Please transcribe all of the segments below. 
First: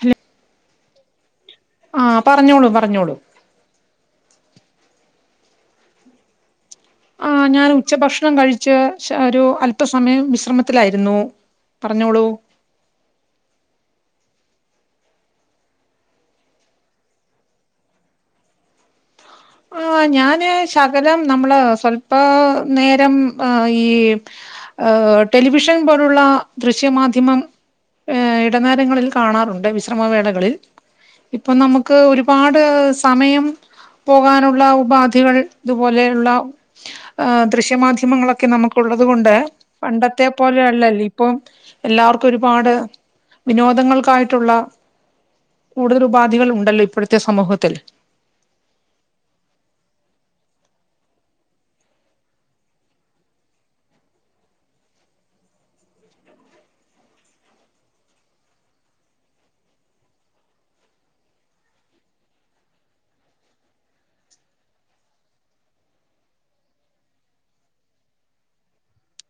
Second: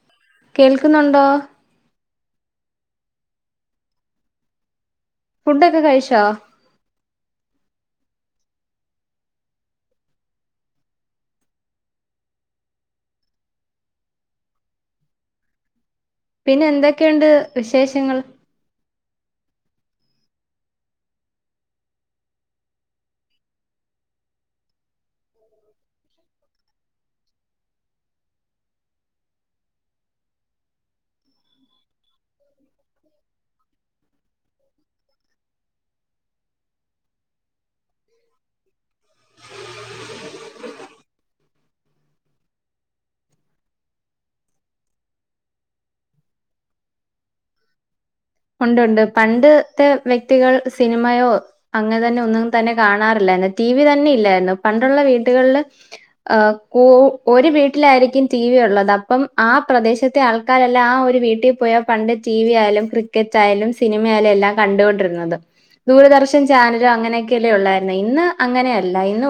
ഹ... കേൾക്കുന്നുണ്ടോ? ആഹാ..., പറഞ്ഞോളൂ, പറഞ്ഞോളൂ? ഫുഡ് ഒക്കെ കഴിച്ചോ? ആഹാ ഞാൻ ഉച്ചഭക്ഷണം- കഴിച്ച്ഒരു അല്പസമയം- വിശ്രമത്തിലായിരുന്നു. പറഞ്ഞോളൂ. പിന്നെ എന്തൊക്കെയുണ്ട്- വിശേഷങ്ങൾ? ആഹാ ഞാന് ശകലം, നമ്മള് സ്വല്പ നേരം ആഹാ ഈ- ടെലിവിഷൻ പോലുള്ള ദൃശ്യമാധ്യമം. ഏ ഇടനേരങ്ങളിൽ കാണാറുണ്ട് വിശ്രമവേളകളിൽ. ഇപ്പൊ നമുക്ക് ഒരുപാട് സമയം. പോകാനുള്ള ഉപാധികൾ ഇതുപോലെയുള്ള ദൃശ്യ. മാധ്യമങ്ങളൊക്കെ നമുക്ക് ഉുള്ളത്കൊണ്ട്. പണ്ടത്തെ പോലെല്ലല്ല ഇപ്പം എല്ലാവർക്കും ഒരുപാട് വിനോദങ്ങൾക്കായിട്ടുള്ള. കൂടുതൽ ഉപാധികൾ ഉണ്ടല്ലോ ഇപ്പോഴത്തെ സമൂഹത്തിൽ. ഉണ്ട്ണ്ട് പണ്ടത്തെ വ്യക്തികൾ സിനിമയോ. അങ്ങെ തന്നെ ഒന്നും തന്നെ കാണാറില്ലായിരുന്നു. ടി വി തന്നെ ഇല്ലായിരുന്നു. പണ്ടുള്ള വീടുകളില്. ആ ഒരു വീട്ടിലായിരിക്കും ടി വി ഉള്ളത് അപ്പം ആ പ്രദേശത്തെ ആൾ ക്കാലല്ല ആ ഒരു വീട്ടിൽ പോയ പണ്ട് ടി വിയയാലും. യാലും സിനിമയാലും എല്ലാം കണ്ടുകൊണ്ടിരുന്നത്. ദൂരദർശൻ ചാനലോ അങ്ങനെയൊക്കെയല്ലേ ഉള്ളായിരരുന്നു. ഇന്ന് അങ്ങനെയ അല്ല ഇന്ന്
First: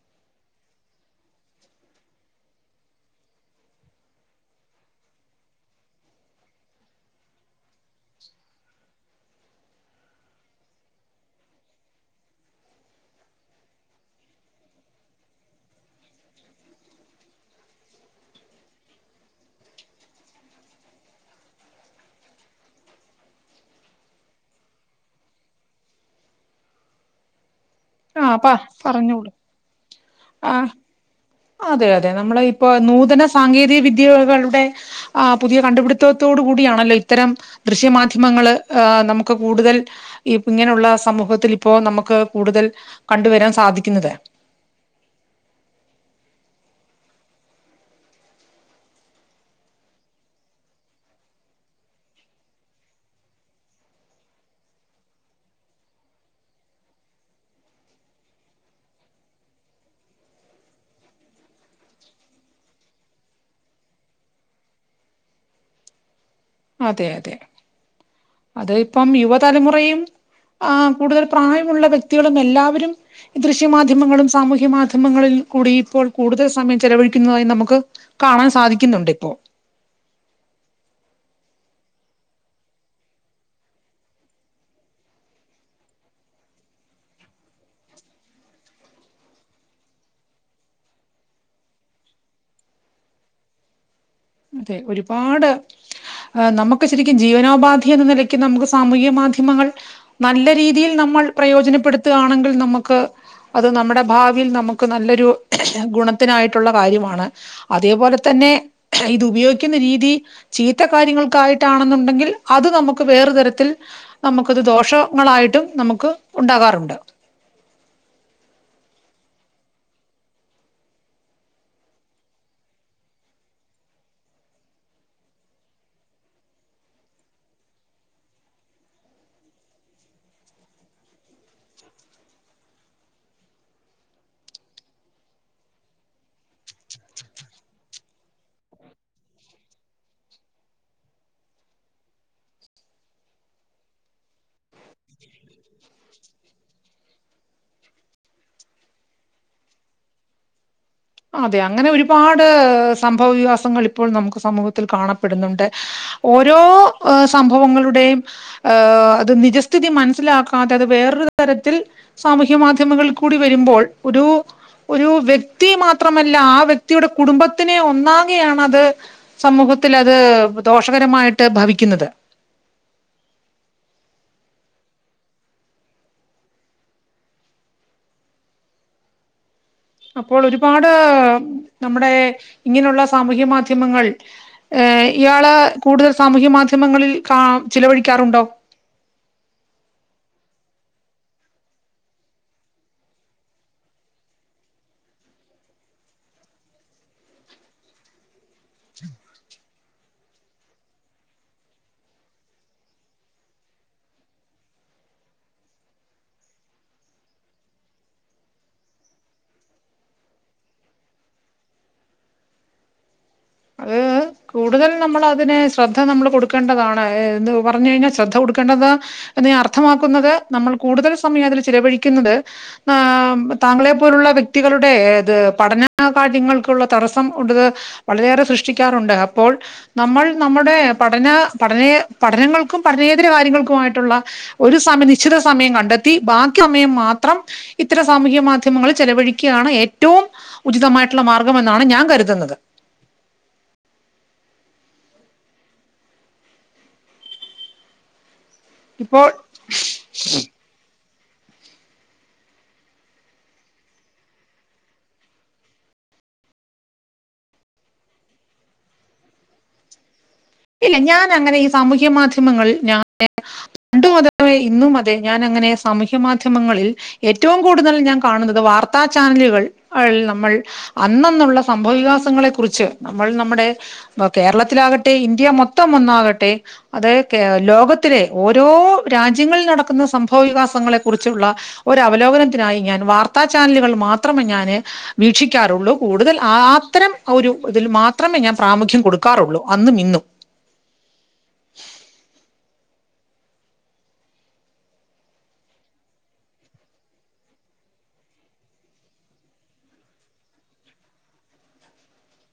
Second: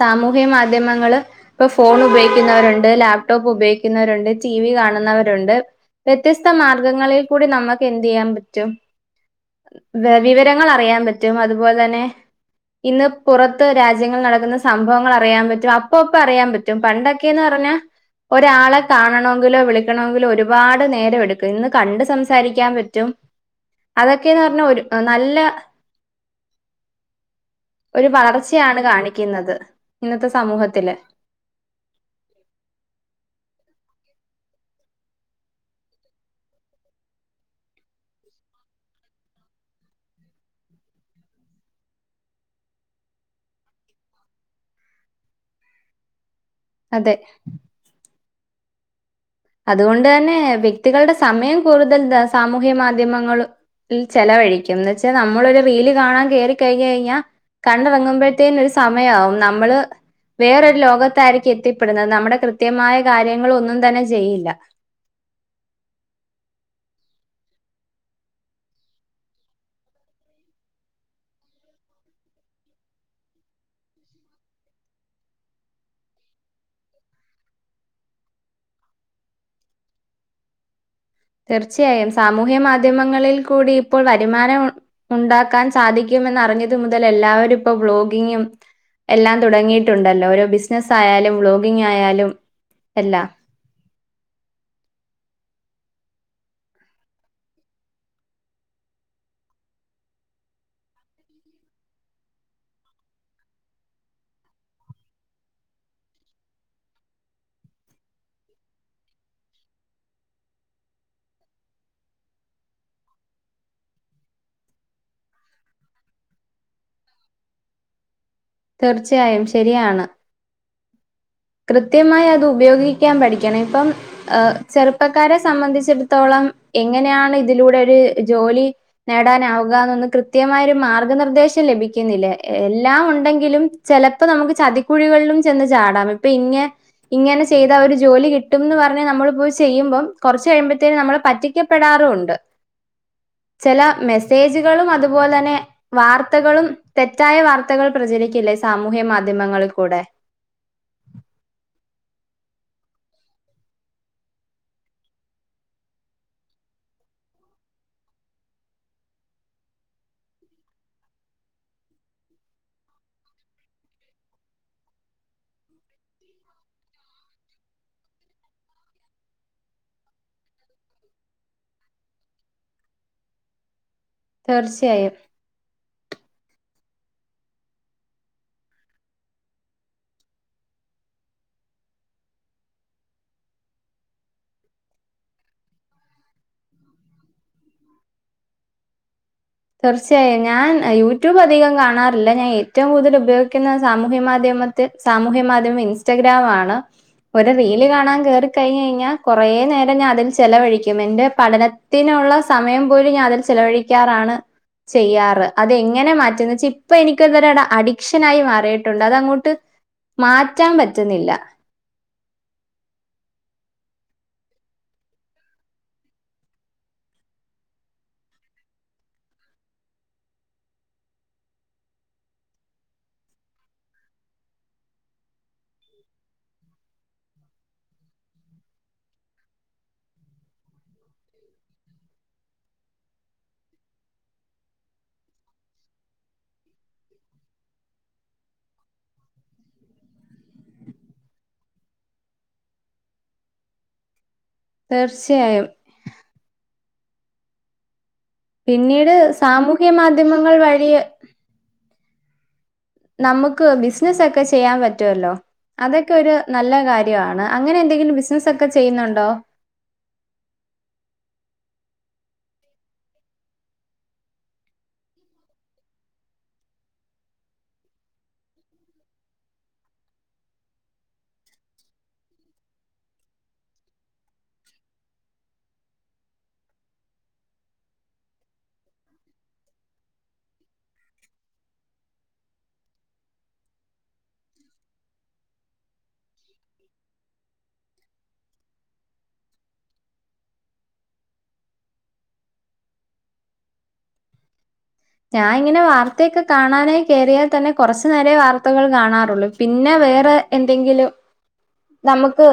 സാമൂഹ്യ മാധ്യമങ്ങള് ഇപ്പൊ ഫോൺ ഉപയോഗിക്കുന്നവരുണ്ട്. ലാപ്ടോപ്പ് ഉപയോഗിക്കുന്നവരുണ്ട്. ടി വി കാണുന്നവരുണ്ട്. വ്യത്യസ്ത മാർഗങ്ങളിൽ കൂടി നമുക്ക് എന്ത്യ്യാൻ പറ്റും. വെ വിവരങ്ങള് അറിയാൻ പറ്റും. അതുപോലെ തന്നെ. ഇന്ന് പുറത്ത് രാജ്യങ്ങളിൽ നടക്കുന്ന സംഭവങ്ങള് അറിയാൻ പറ്റും. അപ്പപ്പം അറിയാൻ പ റ്റും പണ്ടൊക്കേന്ന് പറഞ്ഞാ. ഒരാളെ കാണണവെങ്കിലോ വിളിക്കണവെങ്കിലോ ഒരുപാട് നേരമെടുക്കും. ഇന്ന് കണ്ട് സംസാ രിക്കാൻ പറ്റും. അതെക്കേന്ന് പറഞ്ഞാ, ഒരു നല്ല. ഒരു ആഹ് പ വളർച്ചേയാണ് പറഞ്ഞോളൂ കാണിക്കുന്നത്. ഇന്നത്തെ ആഹ് സമൂഹത്തില്. അതെ അതെ നമ്മളെ ഇപ്പൊ നൂതന സാങ്കേതിക വിദ്യയ്കകളുടെ. ആ് പുതിയ കണ്ടുപിടിത്തത്തോടു കൂടിയാണല്ലോ ഇത്തരം. ദൃശ്യമാധ്യമങ്ങള്, ഏഹ് നമ്മെക്ക് കൂടുതൽ. ഈ ഇങ്ങനെയൊള്ള സമൂഹത്തിൽ ഇപ്പോ നമ്മെക്ക് കൂടുതൽ കണ്ടുവെരാൻ സാധിക്കുന്നത്. അതെ അതുകൊണ്ട് ന്നെ വ്യക്തികളുടെ സമയം കൂടുതൽ ദ സാമൂഹ്യ മാധ്യമങ്ങള്. ഈ ചെലവഴിക്കും. എന്ന് വെച്ചാ നമ്മളൊരു റീല് കാണാൻ കേറി കഴിഞ്ഞ് കഴിഞ്ഞാ. കണ്ടിറങ്ങുമ്പഴത്തേന് ഒരു സമയാകും നമ്മെള്. വേറൊരു ലോകത്തായിരിക്കും എത്തിപ്പെടുന്നെ. നമ്മെടെ കൃത്യമായ കാര്യങ്ങളൊന്നും തന്നെ ചെയ്യില്ല. അതെ അതെ. അതുയിപ്പം യുവതലമുറയും. ആ് കൂടുതൽ പ്രായമുള്ള വ്യക്തികളും എല്ലാവരും. ദൃശ്യ മാധ്യമങ്ങളും, സാമൂഹ്യ മാധ്യമങ്ങളിൽ കൂടി ഇപ്പോൾ കൂടുതൽ സമയം ചെലവഴിക്കുന്നതായി നമ്മെക്ക്. കാണാൻ സാധിക്കുന്നുണ്ട് ഇപ്പോ. തീർച്ചയായും. സാമൂഹ്യ മാധ്യമങ്ങളിൽ കൂടി ഇപ്പോൾ വരുമാനം ഒ ഒണ്ടാക്കാൻ സാധിക്കുമെന്ന് അറിഞ്ഞത് മുതൽ എല്ലാരും ഇപ്പൊ വ്ലോഗിംഗും. എല്ലാം തുടങ്ങിയിട്ടുണ്ടല്ലോ. ഓരോ ബിസെനെസ്സ് ആയാലും വ്ലോഗിംഗായാലും എല്ലാം. അതെ ഒരുപാട്. ആ നമ്മെക്ക് ശരിക്കും ജീവനോപാധി എന്ന നിലയ്ക്ക്, നമ്മെക്ക് സാമൂഹ്യ മാധ്യമങ്ങൾ. നല്ല രീതിയിൽ നമ്മൾ പ്രയോജനപ്പെടുത്തുയാണെങ്കിൽ നമ്മെക്ക്. അത് നമ്മുടെ ഭാവിയിൽ നമ്മെക്ക് നല്ലൊരു ഗുണത്തിനായിട്ടൊള്ള കാര്യമാണ്. അതേപോലെ തന്നെ ഇത് ഉപയോഗിക്കുന്ന രീതി. ചീത്ത കാര്യങ്ങൾക്കായിട്ടാണെന്നുണ്ടെങ്കിൽ അത് നമുക്ക് വേറു തരത്തിൽ. നമ്മെക്കത് ദോഷങ്ങളായിട്ടും നമ്മെക്ക് ഉണ്ടാകാറുണ്ട്. തീർച്ചയായും ശെരിയാണ്. കൃത്യമായി അത് ഉപയോഗിക്കാൻ പഠിക്കണം. ഇപ്പം. ഏഹ് ചെറുപ്പക്കാരെ സംബന്ധിച്ചിടത്തോളം എങ്ങനെയാണ് ഇതിലൂടെ ഒരു ജോലി നേടാനാവുക എന്നൊന്ന് കൃത്യമായ ഒരു മാർഗനിർദ്ദേശം ലഭിക്കുന്നില്ലേ. എ എല്ലാം ഉണ്ടെങ്കിലും. ചെലപ്പം നമ്മെക്ക് ചതിക്കുഴികളിലും ചെന്ന് ചാടാം. ഇപ്പ ഇങ്ങെ ഇങ്ങനെ ചെയ്താ ഒരു ജോലി കിട്ടും ന്ന് പറഞ്ഞ് നമ്മള് പോയി ചെയ്യുമ്പം, കൊറെച്ച് കഴിയുമ്പഴത്തേന് നമ്മെള് പറ്റിക്കപ്പെടാറുണ്ട്. ചെല മെസ്സേജുകളും അതുപോലെന്നെ. വാർത്തകളും, തെറ്റായ വാർത്തകൾ പ്രചരിക്കില്ലേ സാമൂഹ്യ മാധ്യമങ്ങളിൽ കൂടെ. അതെ അങ്ങനെ ഒരുപാട് സംഭവ വിയകാസങ്ങൾ ഇപ്പോൾ നമുക്ക് സമൂഹത്തിൽ കാണപ്പെടുന്നുണ്ട്. ഓരോ ഏഹ് സംഭവങ്ങളുടെയും ഏഹ് അത് നിജസ്ഥിതി മനസ്സിലാക്കാതത് വേറൊരു തരത്തിൽ. സാമൂഹ്യ മാധ്യമങ്ങളിൽ കൂടി വെരുമ്പോൾ ഒരു ഒരു വ്യക്തി മാ ത്രമല്ല ആ വ്യക്തിയുടെ കുടുംബത്തിനെ ഒന്നാകെയാണത്. സമൂഹത്തിൽ അത് ദോഷകരമായിട്ട് ഭവിക്കുന്നത്. തീർച്ചയായും. അപ്പോൾ ഒരുപാട് നമ്മെടെ ഇങ്ങനെയുള്ള സാമൂഹ്യ മാധ്യമങ്ങൾ. ഏഹ് ഇയാള് കൂടുതൽ സാമൂഹ്യ മാധ്യമങ്ങളിൽ കാ ചിലവഴിക്കാറുണ്ടോ? തീർച്ചയായും. ഞാൻ യൂട്യൂബ് അധികം കാണാറില്ല. ഞാൻ ഏറ്റവും കൂടുതൽ ഉപയോഗിക്കുന്ന സാമൂഹ്യ മാധ്യമ ത്തെ സാമൂഹ്യ മാധ്യമം ഇൻസ്റ്റഗ്രമാണ്. ഒരു റീല് കാണാൻ കേറി. കഴിഞ്ഞ് കഴിഞ്ഞാ കൊറെ നേരം. ഞാൻ അതിൽ ചെലവഴിക്കും. എന്റെ പഠനത്തിനൊള്ള സമയം പോലും ഞാ അതിൽ ചെലവഴിക്കാറാണ്. ചെയ്യാറ് അതെങ്ങനെ മാറ്റന്ന് വെച്ച ഇപ്പൊ എനിക്കൊന്തര അഡിക്ഷൻ ആയി മാറിയിട്ടുണ്ട് അത അങ്ങോട്ട് മാറ്റാൻ പറ്റ്ന്നില്ല അത് കൂടുതൽ നമ്മൾ അതിന് ശ്രദ്ധ നമ്മൾ കൊടുക്കേണ്ടതാണ് എന്ത് പറഞ്ഞു കഴിഞ്ഞാൽ ശ്രദ്ധ കൊടുക്കേണ്ടതാ എന്ന് ഞാൻ അർത്ഥമാക്കുന്നത് നമ്മൾ കൂടുതൽ സമയം അതിൽ ചിലവഴിക്കുന്നത് താങ്കളെ പോലുള്ള വ്യക്തികളുടെഏത് പഠനകാര്യങ്ങൾക്കുള്ള തടസ്സം ഉടത് വളരെയേറെ സൃഷ്ടിക്കാറുണ്ട് അപ്പോൾ നമ്മൾ നമ്മുടെ പഠന പഠനേ പഠനങ്ങൾക്കും പഠനേതര കാര്യങ്ങൾക്കുമായിട്ടുള്ള ഒരു സമയം നിശ്ചിത സമയം കണ്ടെത്തി ബാക്കി സമയം മാത്രം ഇത്തര സാമൂഹ്യ മാധ്യമങ്ങൾ ചെലവഴിക്കാണ് ഏറ്റവും ഉചിതമായിട്ടുള്ള മാർഗ്ഗം എന്നാണ് ഞാൻ കരുതുന്നത് തീർച്ചയായും പിന്നീട് ഇപ്പോൾ സാമൂഹ്യ മാധ്യമങ്ങൾ വഴി നമ്മുക്ക് ബിസിനസ്സക്കെ ചെയ്യാൻ പറ്റുമല്ലോ അതൊക്കെ ഒരു നല്ല കാര്യമാണ് അങ്ങനെ എന്തെങ്കിലും ബിസിനസ്സ ഒക്കെ ചെയ്യുന്നുണ്ടോ ഇല്ല ഞാൻ അങ്ങനെ ഈ സാമൂഹ്യ മാധ്യമങ്ങളിൽ ഞാന് പണ്ടുമതമേ ഇന്നും അതെ ഞാൻ അങ്ങനെ സാമൂഹ്യ മാധ്യമങ്ങളിൽ ഏറ്റവും കൂടുതൽ ഞാൻ കാണുന്നത് വാർത്താ ചാനലുകൾ നമ്മൾ അന്നന്നുള്ള സംഭവ വികാസങ്ങളെ കുറിച്ച് നമ്മൾ നമ്മുടെ അഹ് കേരളത്തിലാകട്ടെ ഇൻ - ന്ത്യ മൊത്തം ഒന്നാകട്ടെ അതായ ലോകത്തിലെ ഓരോ രാജ്യങ്ങളിൽ നടക്കുന്ന സംഭവ വികാസങ്ങളെ കുറിച്ചുള്ള ഒര അവലോകനത്തിനായി ഞാൻ വാർത്താ ചാനലുകൾ മാത്രമേ ഞാന് വീക്ഷിക്കാറുള്ളൂ കൂടുതൽ ആ ത്തരം ഒരു ഇതിൽ മാത്രമേ ഞാൻ പ്രാമുഖ്യം കൊടുക്കാറുള്ളൂ അന്നും ഇന്നും ഞാൻ ഇങ്ങനെ വാർത്തയൊക്കെ കാണാനേ കയറിയാൽ തന്നെ കൊറച്ചു നേരേ വാർത്തകൾ കാണാറൊള്ളു പിന്നെ വേറെ എന്തെങ്കിലു നമുക്ക്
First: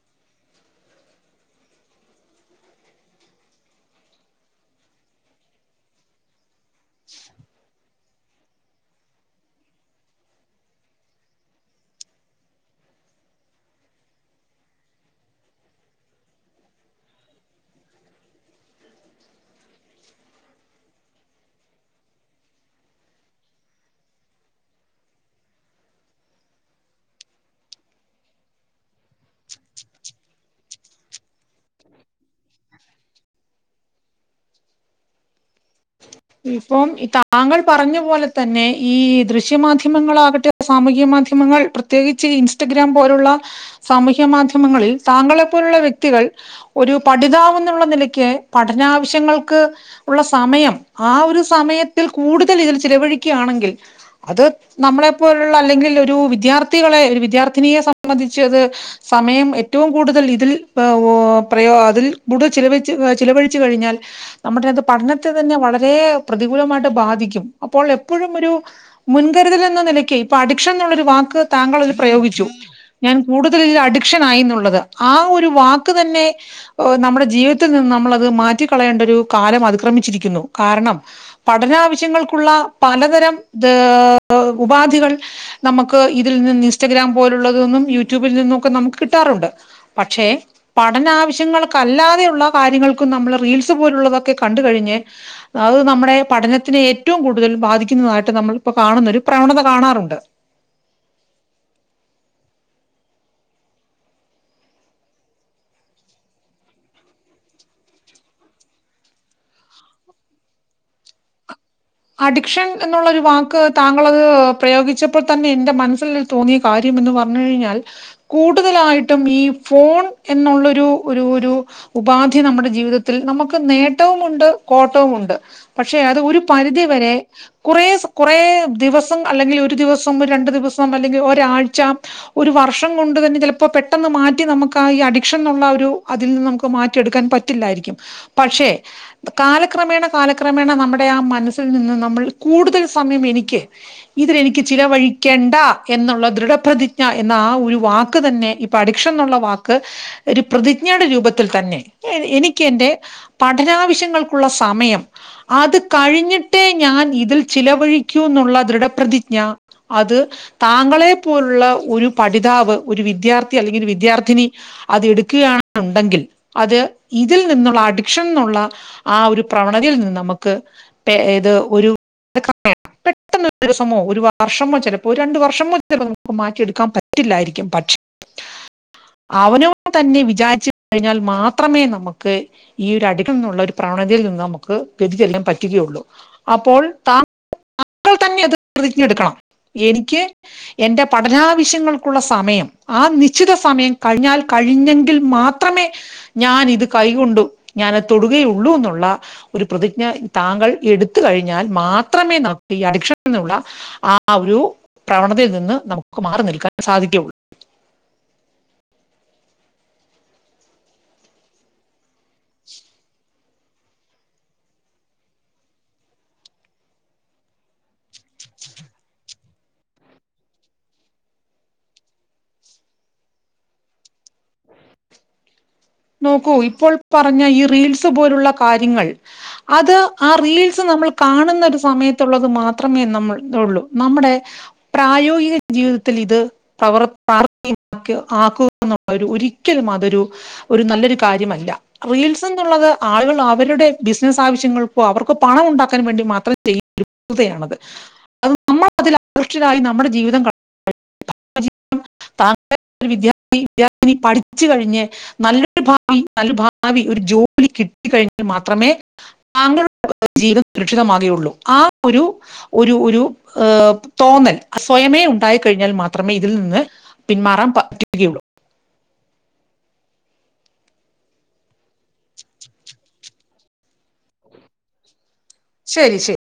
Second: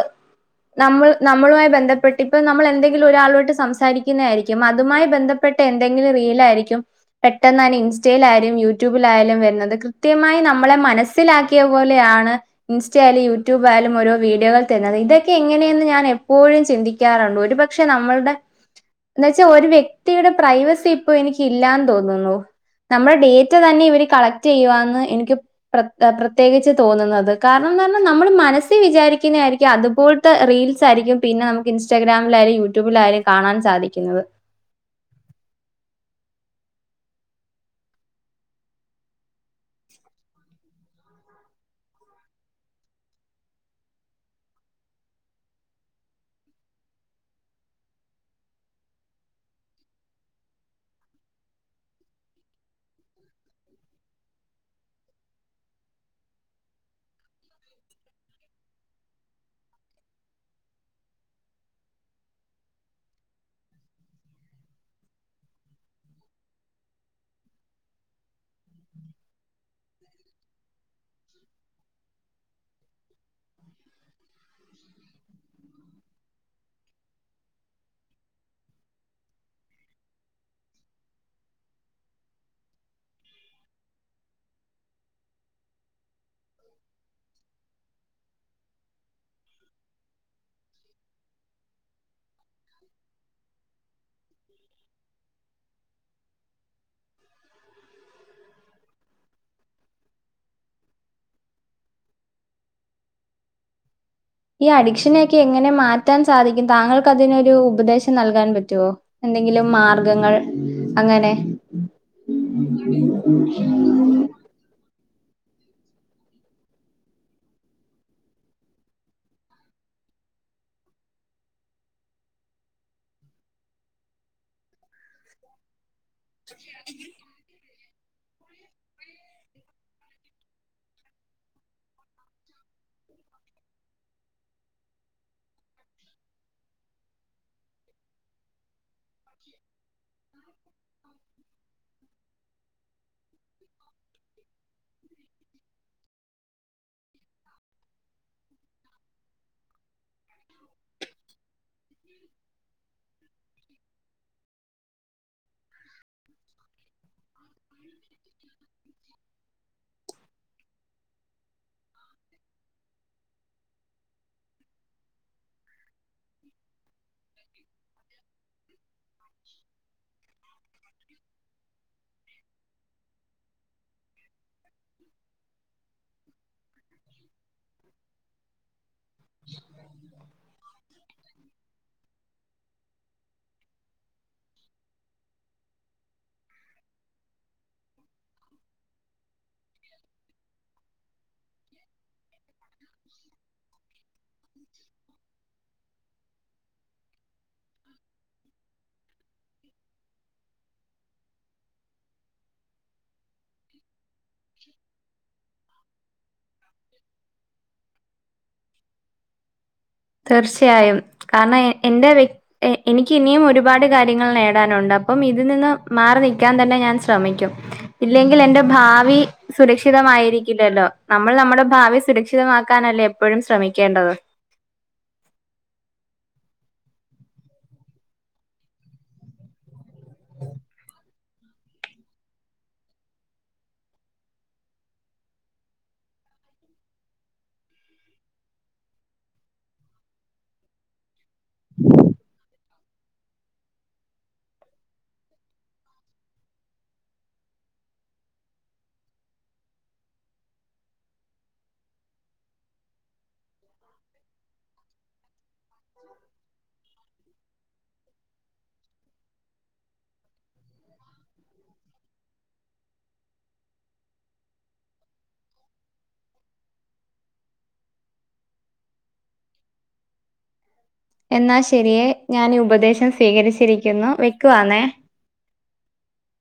നമ്മൾ നമ്മളുമായി ബന്ധപ്പെട്ട് ഇപ്പം നമ്മൾ എന്തെങ്കിലും ഒരാളോട്ട് സംസാരിക്ക്ന്ന ആയിരിക്കും അതുമായി ബന്ധ പ്പെട്ട എന്തെങ്കിലും റീലാ ആയിരിക്കും പെട്ടെന്ന് എന്നിം ഇൻസ്റ്റയ്ലായ്ലും യൂട്യൂബിലായാലും വരുന്നത് കൃത്യമായി നമ്മളെ മനസ്സിലാക്കിയ പോലെയാണ് ഇൻസ്റ്റ ആയാലും യൂട്യൂബ് ആ യാലും ഓരോ വീഡിയോകൾ തര്ന്നത് ഇതൊക്കെ എങ്ങനേന്ന് ഞാൻ എപ്പോഴും ചിന്തിക്ക് ക്കാറ്ണ്ട് ഒരുപക്ഷെ നമ്മൾടെ ന്നെ വെച്ചാ ഒരു വ്യക്തിയുടെ പ്രൈവസി ഇപ്പൊ എനിക്ക് ഇല്ലാന്ന് തോന്നുന്നു നമ്മടെ ഡേറ്റ തന്നെ ഇവര് കളക്ട് ചെയ്യുവാന്ന് എനിക്ക് പ്ര പ്രത്യേകിച്ച് തോന്നുന്നത് കാരണംന്ന് പറഞ്ഞാ നമ്മള് മനസ്സി വിചാരിക്കുന്ന ആയിരിക്കും അതുപൂൽ ത്തെ റീൽസാആയിരിക്കും പിന്നെ നമുക്ക് ഇൻസ്റ്റാഗ്രാമിലായാലും യൂട്യൂബിലായാലും കാണാൻ സാധിക്കുന്നത് ഇപ്പം താങ്കൾ പറഞ്ഞ പോലെ തന്നെ ഈ ദൃശ്യമാധ്യമങ്ങളാകട്ടെ സാമൂഹ്യ മാധ്യമങ്ങൾ പ്രത്യേകിച്ച് ഇൻസ്റ്റഗ്രാം പോലുള്ള സാമൂഹ്യ മാധ്യമങ്ങളിൽ താങ്കളെപ്പോലുള്ള വ്യക്തികൾ ഒരു പഠിതാവെന്നുള്ള നിലക്ക് പഠനാവശ്യങ്ങൾക്ക് ഉള്ള സമയം ആ ഒരു സമയത്തിൽ കൂടുതൽ ഇതിൽ ചിലവഴിക്ക്യാണെങ്കിൽ അത് നമ്മളെ പോലുള്ള അല്ലെങ്കിൽ ഒരു വിദ്യാർത്ഥികളെ ഒരു വിദ്യാർത്ഥിനിയെ സംബന്ധിച്ച് അത് സമയം ഏറ്റവും കൂടുതൽ ഇതിൽ പ്രയോ അതിൽ കൂടുതൽ ചിലവഴിച്ച് ചിലവഴിച്ചു കഴിഞ്ഞാൽ നമ്മടേത് പഠനത്തെ തന്നെ വളരെ പ്രതികൂലമായിട്ട് ബാധിക്കും അപ്പോൾ എപ്പോഴും ഒരു മുൻകരുതൽ എന്ന നിലയ്ക്ക് ഇപ്പൊ അഡിക്ഷൻ എന്നുള്ളൊരു വാക്ക് താങ്കൾ അതിൽ പ്രയോഗിച്ചു ഞാൻ കൂടുതൽ ഇതിൽ അഡിക്ഷൻ ആയി ന്നുള്ളത് ആ ഒരു വാക്ക് തന്നെ നമ്മുടെ ജീവിതത്തിൽ നിന്ന് നമ്മളത് മാറ്റിക്കളയേണ്ട ഒരു കാലം അതിക്രമിച്ചിരിക്കുന്നു കാരണം പഠനാവശ്യങ്ങൾക്കുള്ള പലതരം ത് ഉപാധികൾ നമുക്ക് ഇതിൽ നിന്ന് ഇൻസ്റ്റഗ്രാം പോലുള്ളത് നിന്നും യൂട്യൂബിൽ നിന്നൊക്കെ നമുക്ക് കിട്ടാറുണ്ട് പക്ഷെ പഠന ആാശ്യങ്ങൾക്കല്ലാതെയുള്ള കാര്യങ്ങൾക്കും നമ്മള് റീൽസ് പോലുള്ളതൊക്കെ കണ്ട്കഴിഞ്ഞ് അഅ് നമ്മടെ പഠനത്തിനെ ഏറ്റവും കൂടുതൽ ബാധിക്കുന്നതായിട്ട് നമ്മളിപ്പോ കാണുന്ന ഒരു പ്രവണത കാണാറുണ്ട് ഈ അഡിക്ഷനൊക്കെ എങ്ങനെ മാറ്റാൻ സാധിക്കും താങ്കൾക്കതിനൊരു ഉപദേശം നൽകാൻ പറ്റുവോ എന്തെങ്കിലും മാർഗങ്ങൾ അങ്ങനെ അഡിക്ഷൻ എന്നുള്ളരു വാക്ക് താങ്കളത് പ്രയോഗിച്ചപ്പോൾ തന്നെ എന്റെ മനസ്സിൽ തോന്നിയ കാര്യം എന്ന് പറഞ്ഞ് കഴിഞ്ഞാൽ കൂടുതലായിട്ടും ഈ ഫോൺ എന്നുള്ളൊരു ഒരു ഒരു ഉപാധി നമ്മടെ ജീവിതത്തിൽ നമുക്ക് നേട്ടവും ഉണ്ട് കോട്ടവും ഉണ്ട് പക്ഷെ അത് ഒരു പരിധിവരെ കുറേ കുറേ ദിവസം അല്ലെങ്കിൽ ഒരു ദിവസം രണ്ടു ദിവസം അല്ലെങ്കിൽ ഒരാഴ്ച ഒരു വർഷം കൊണ്ട് തന്നെ ചെലപ്പോ പെട്ടെന്ന് മാറ്റി നമ്മക്ക് ആ ഈ അഡിക്ഷൻ ന്നുള്ളാ ഒരു അതിൽ നിന്ന് നമുക്ക് മാറ്റിയെടുക്കാൻ പറ്റ് റ്റില്ലായിരിക്കും പക്ഷേ കാലക്രമേണ കാലക്രമേണ നമ്മുടെ ആ മറ്റ് മനസ്സിൽ നിന്ന് നമ്മൾ കൂടുതൽ സമയം എനിക്ക് ഇതിലെനിക്ക് ചിലവഴിക്കേണ്ട എന്നുള്ള ദൃഢപ്രതി ഞ എന്ന ആ ഒരു വാക്ക് തന്നെ ഇപ്പൊ അഡിക്ഷൻ ന്നുള്ള വാക്ക് ഒരു പ്രതിജ്ഞയുടെ രൂപത്തിൽ തന്നെ എനിക്ക് എന്റെ പഠനാവശ്യങ്ങൾക്കുള്ള സമയം അത് കഴിഞ്ഞ് ട്ടെ ഞാൻ ഇതിൽ ചിലവഴിക്കൂന്നുള്ള തൃട പ്രതിജ്ഞ അത് താങ്കളെ പോലുള്ള ഒരു പഠിതാവ് ഒരു വിദ്യാർത്ഥി അല്ലെങ്കിൽ ഒരു വിദ്യാർത്ഥിനി അത് എടുക്കുകയാണുണ്ടെങ്കിൽ അത് ഇതിൽ നിന്നുള്ള അഡിക്ഷൻന്നുള്ള ആ ഒരു പ്രവണതയിൽ നിന്ന് അമക്ക് പ്പേ ഏത് ഒരു- [unintelligible] പെട്ടെന്ന് ഒരു ദിവസമോ ഒരു വർഷമോ ചെലപ് പോ രണ്ടു വർഷമോ ചെലർക്ക് മാറ്റിയെടുക്കാൻ പറ്റില്ലായിരിക്കും, പക്ഷെ അവനവൻ തന്നെ വിചാരിച്ച് കഴിഞ്ഞാൽ മാത്രമേ നമുക്ക് ഈ ഒരു [unintelligible] നിന്നുള്ള ഒരു പ്രവണയിൽ നിന്ന് നമുക്ക് വ്യതിചലിക്കാൻ പറ്റു റ്റുകയൊള്ളൂ, അപ്പോൾ താങ്കൾ തന്നെ അത് പ്രതിജ്ഞയെടുക്കണം, എനിക്ക് എന്റെ പഠനാവശ്യങ്ങൾക്കുള്ള സമയം ആ നിശ്ചിത സമയം കഴിഞ്ഞാൽ കഴിഞ്ഞെങ്കിൽ മാത് ത്രമേ ഞാൻ ഇത് കൈകൊണ്ടു ഞാനത് തൊടുകയുള്ളൂ എന്നുള്ള ഒരു പ്രതിജ്ഞ താങ്കൾ എടുത്ത് കഴിഞ്ഞാൽ മാത്രമേ നമ്മുക്ക് ഈ അഡിക്ഷനിൽ ന്നുള്ള ആ ആ ഒരു പ്രവണതയിൽ നിന്ന് നമുക്ക് മാറി നിൽക്കാൻ സാധിക്കുകയുള്ളൂ. തീർച്ചയായും, കാരണം എന്റെ വ്യ എ എനിക്ക് ഇനിയും ഒരുപാട് കാര്യങ്ങൾ നേടാനൊണ്ട്, അപ്പം ഇതി നിന്ന് മാറി നിക്കാൻ തന്നെ ഞാൻ ശ്രമിക്കും. ഇല്ലെങ്കിലെന്റെ ഭാവി സുരക്ഷിതമായിരിക്കില്ലല്ലോ? നമ്മൾ നമ്മുടെ ഭാവി സുരക്ഷിതമാക്കാനല്ലേ എപ്പോഴും ശ്രമിക്കേണ്ടത്. നോക്കൂ ഇപ്പോൾ പറഞ്ഞ ഈ റീൽസ് പോലുള്ള കാര്യങ്ങൾ അത് ആ റീൽസ് നമ്മൾ കാണുന്ന ഒരു സമയത്തുള്ളത് മാത്രമേ നമ്മൾ ഇത് ഒള്ളൂ, നമ്മുടെ പ്രായോഗിക ജീവിതത്തിലിത് പ്രവർ പ്രാവർത്തികം ആക്കുക എന്നുള്ള ഒരു ഒരിക്കലും അതൊരു ഒരു നല്ലൊരു കാര്യമല്ല, റീൽസ് എന്നുള്ളത് ആളുകൾ അവരുടെ ബിസിനസ് ആവശ്യങ്ങൾക്കും അവർക്ക് പണം ഉണ്ടാക്കാൻ വേണ്ടി മാത്ര ചെയ്യു [unintelligible] ആണത്, അത് നമ്മൾ അതിലാകൃഷ്ടരായി നമ്മുടെ ജീവിതം ക [unintelligible] ഒരു വിദ്യാർത്ഥി വിദ്യർത്ഥിനി പഠിച്ചു കഴിഞ്ഞ് നല്ലൊരു ഭാവി നല്ല ഭാവി ഒരു ജോലി കിട്ടി കഴിഞ്ഞാ മാത്രമേ താങ്കളുടെ ജീവിതം സുരക്ഷിതമാകയുള്ളൂ, ആ ഒരു ഒരു ഒരു ഏഹ് തോന്നൽ സ്വയമേ ഉണ്ടായി കഴിഞ്ഞാൽ മാത്രമേ ഇതിൽ നിന്ന് പിന്മാറാൻ പറ്റുകയുള്ളൂ. എന്നാ ശരിയേ, ഞാൻ ഉപദേശം സ്വീകരിച്ചിരിക്കുന്നു, വയ്ക്കുവാന്നേ. ശരി ശരി.